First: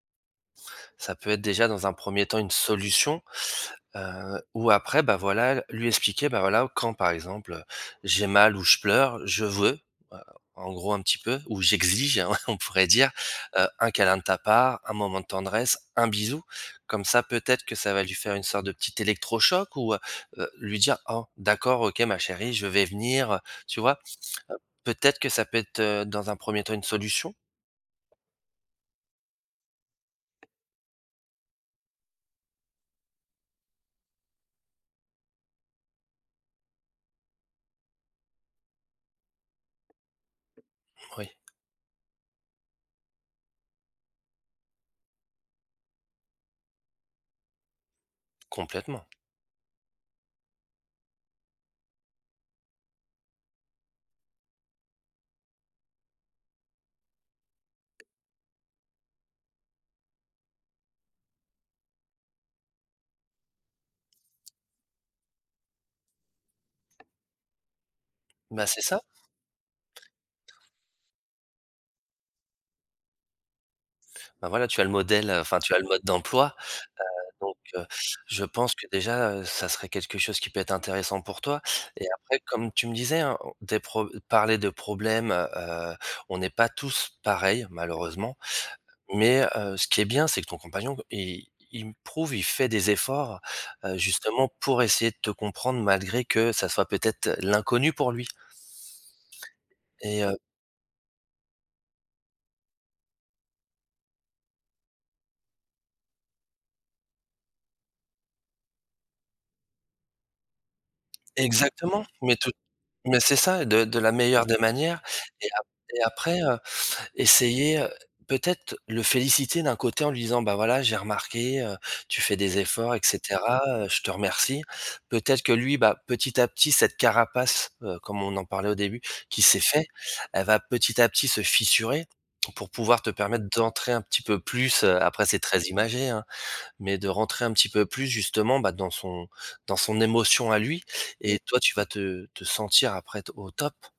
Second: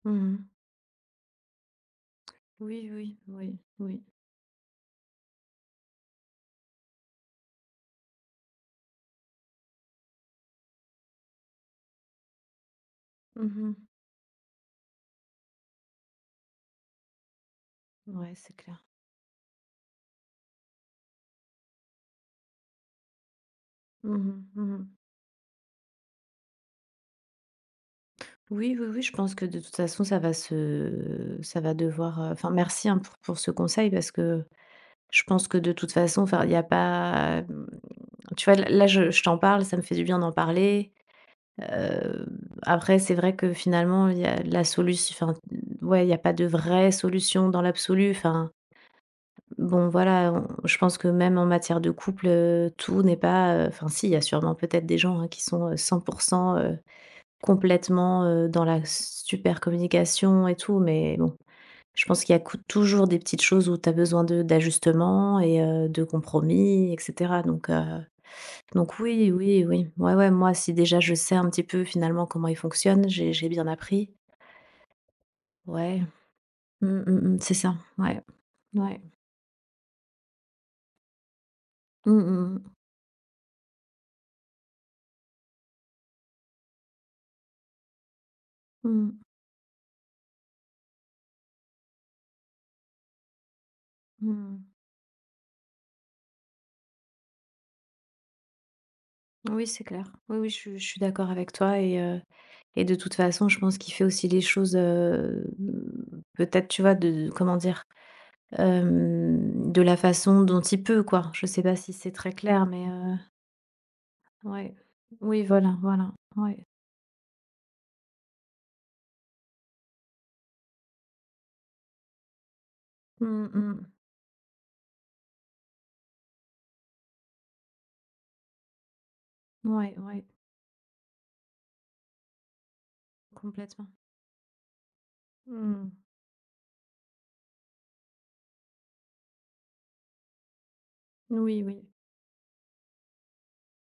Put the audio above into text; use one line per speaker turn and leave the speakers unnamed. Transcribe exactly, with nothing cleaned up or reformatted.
Mmh mh.
Ça peut être déjà dans un premier temps une
Oui, oui,
solution,
oui, oui.
heu, ou, après, bah, voilà, lui expliquer, bah, voilà: «Quand, par exemple, j'ai mal ou je pleure, je veux, heu, en gros, un petit peu ou j'exige», hein, on pourrait dire,
Mmh
heu:
mh.
«Un câlin de ta part, un moment de tendresse, un bisou». Comme ça peut-être, que ça va lui
Ouais,
faire une
c'est
sorte de
clair.
petit électrochoc, ou, heu heu, lui dire: «Oh, d'accord, OK, ma chérie, je vais venir», tu vois? Heu,
Mmh mh. Mmh mh.
peut-être que ça peut être, dans un premier temps, une solution?
Oui, oui, oui, je pense que de toute façon, ça va se ça va devoir, heu enfin, merci, hein, pour pour ce conseil parce que je pense que de toute façon enfin il y a pas, mmh, tu vois, l là je je t'en parle, ça me fait du bien d'en parler.
Oui.
Heu, après, c'est vrai que finalement, il y a la solut enfin, ouais, il y a pas de vraie solution dans l'absolu. Enfin,
Complètement.
bon, voilà, on je pense que même en matière de couple, heu, tout n'est pas, heu enfin, si, il y a sûrement peut-être des gens, heu, qui sont cent pour cent, heu, complètement, heu, dans la super communication et tout. Mais bon, je pense qu'il y a cou toujours des petites choses où tu as besoin de d'ajustement et heu, de compromis et caetera. Donc, heu,
Bah, c'est
donc,
ça.
oui, oui, oui, ouais, ouais, moi si déjà, je sais un petit peu, finalement, comment il fonctionne, j'ai j'ai bien appris.
Bah voilà, tu as le modèle, enfin, tu as le
Ouais,
mode d'emploi. Heu,
mmh mh, mmh. C'est
donc,
ça.
heu,
Ouais,
je pense que
ouais.
déjà, heu, ça serait quelque chose qui peut être intéressant pour toi. Et
Mmh
après,
mmh
comme
mh.
tu me disais, hein, o des pro parler de problème, heu heu, on n'est pas tous pareils malheureusement,
Mmh mh.
mais, heu, ce qui est bien, c'est que ton compagnon, il il me prouve, il fait des efforts, heu,
Mmh
justement
mh.
pour essayer de te comprendre malgré que ça soit peut-être l'inconnu pour lui?
Oui, c'est clair.
Et heu
Oui, oui, je suis je suis d'accord avec toi et heu et de toute façon, je pense qu'il fait aussi les choses, heu, peut être, tu vois, de comment dire? Heu, de la façon dont il peut, quoi. Je sais pas si
Exactement,
c'est très
mais tout
clair, mais heu
mais c'est ça, de de la meilleure des
Oui,
manières.
oui,
Et ap
voilà,
et
voilà.
après, heu,
Ouais.
essayer, heu, peut-être le féliciter d'un côté en lui disant: «Bah voilà, j'ai remarqué, heu, tu fais des efforts et
Mmh
cetera, heu,
mh.
je te remercie». Peut-être que lui, bah, petit à petit, cette carapace, heu, comme on en parlait au début, qui s'est fait,
Ouais, ouais.
elle va petit à petit se fissurer pour pouvoir te permettre d'entrer
Complètement.
un petit peu plus. Heu, après c'est très
Mmh.
imagé, hein, mais de rentrer un petit peu plus justement, bah, dans son dans son émotion à lui et toi
Oui,
tu vas
oui.
te te sentir après te au top.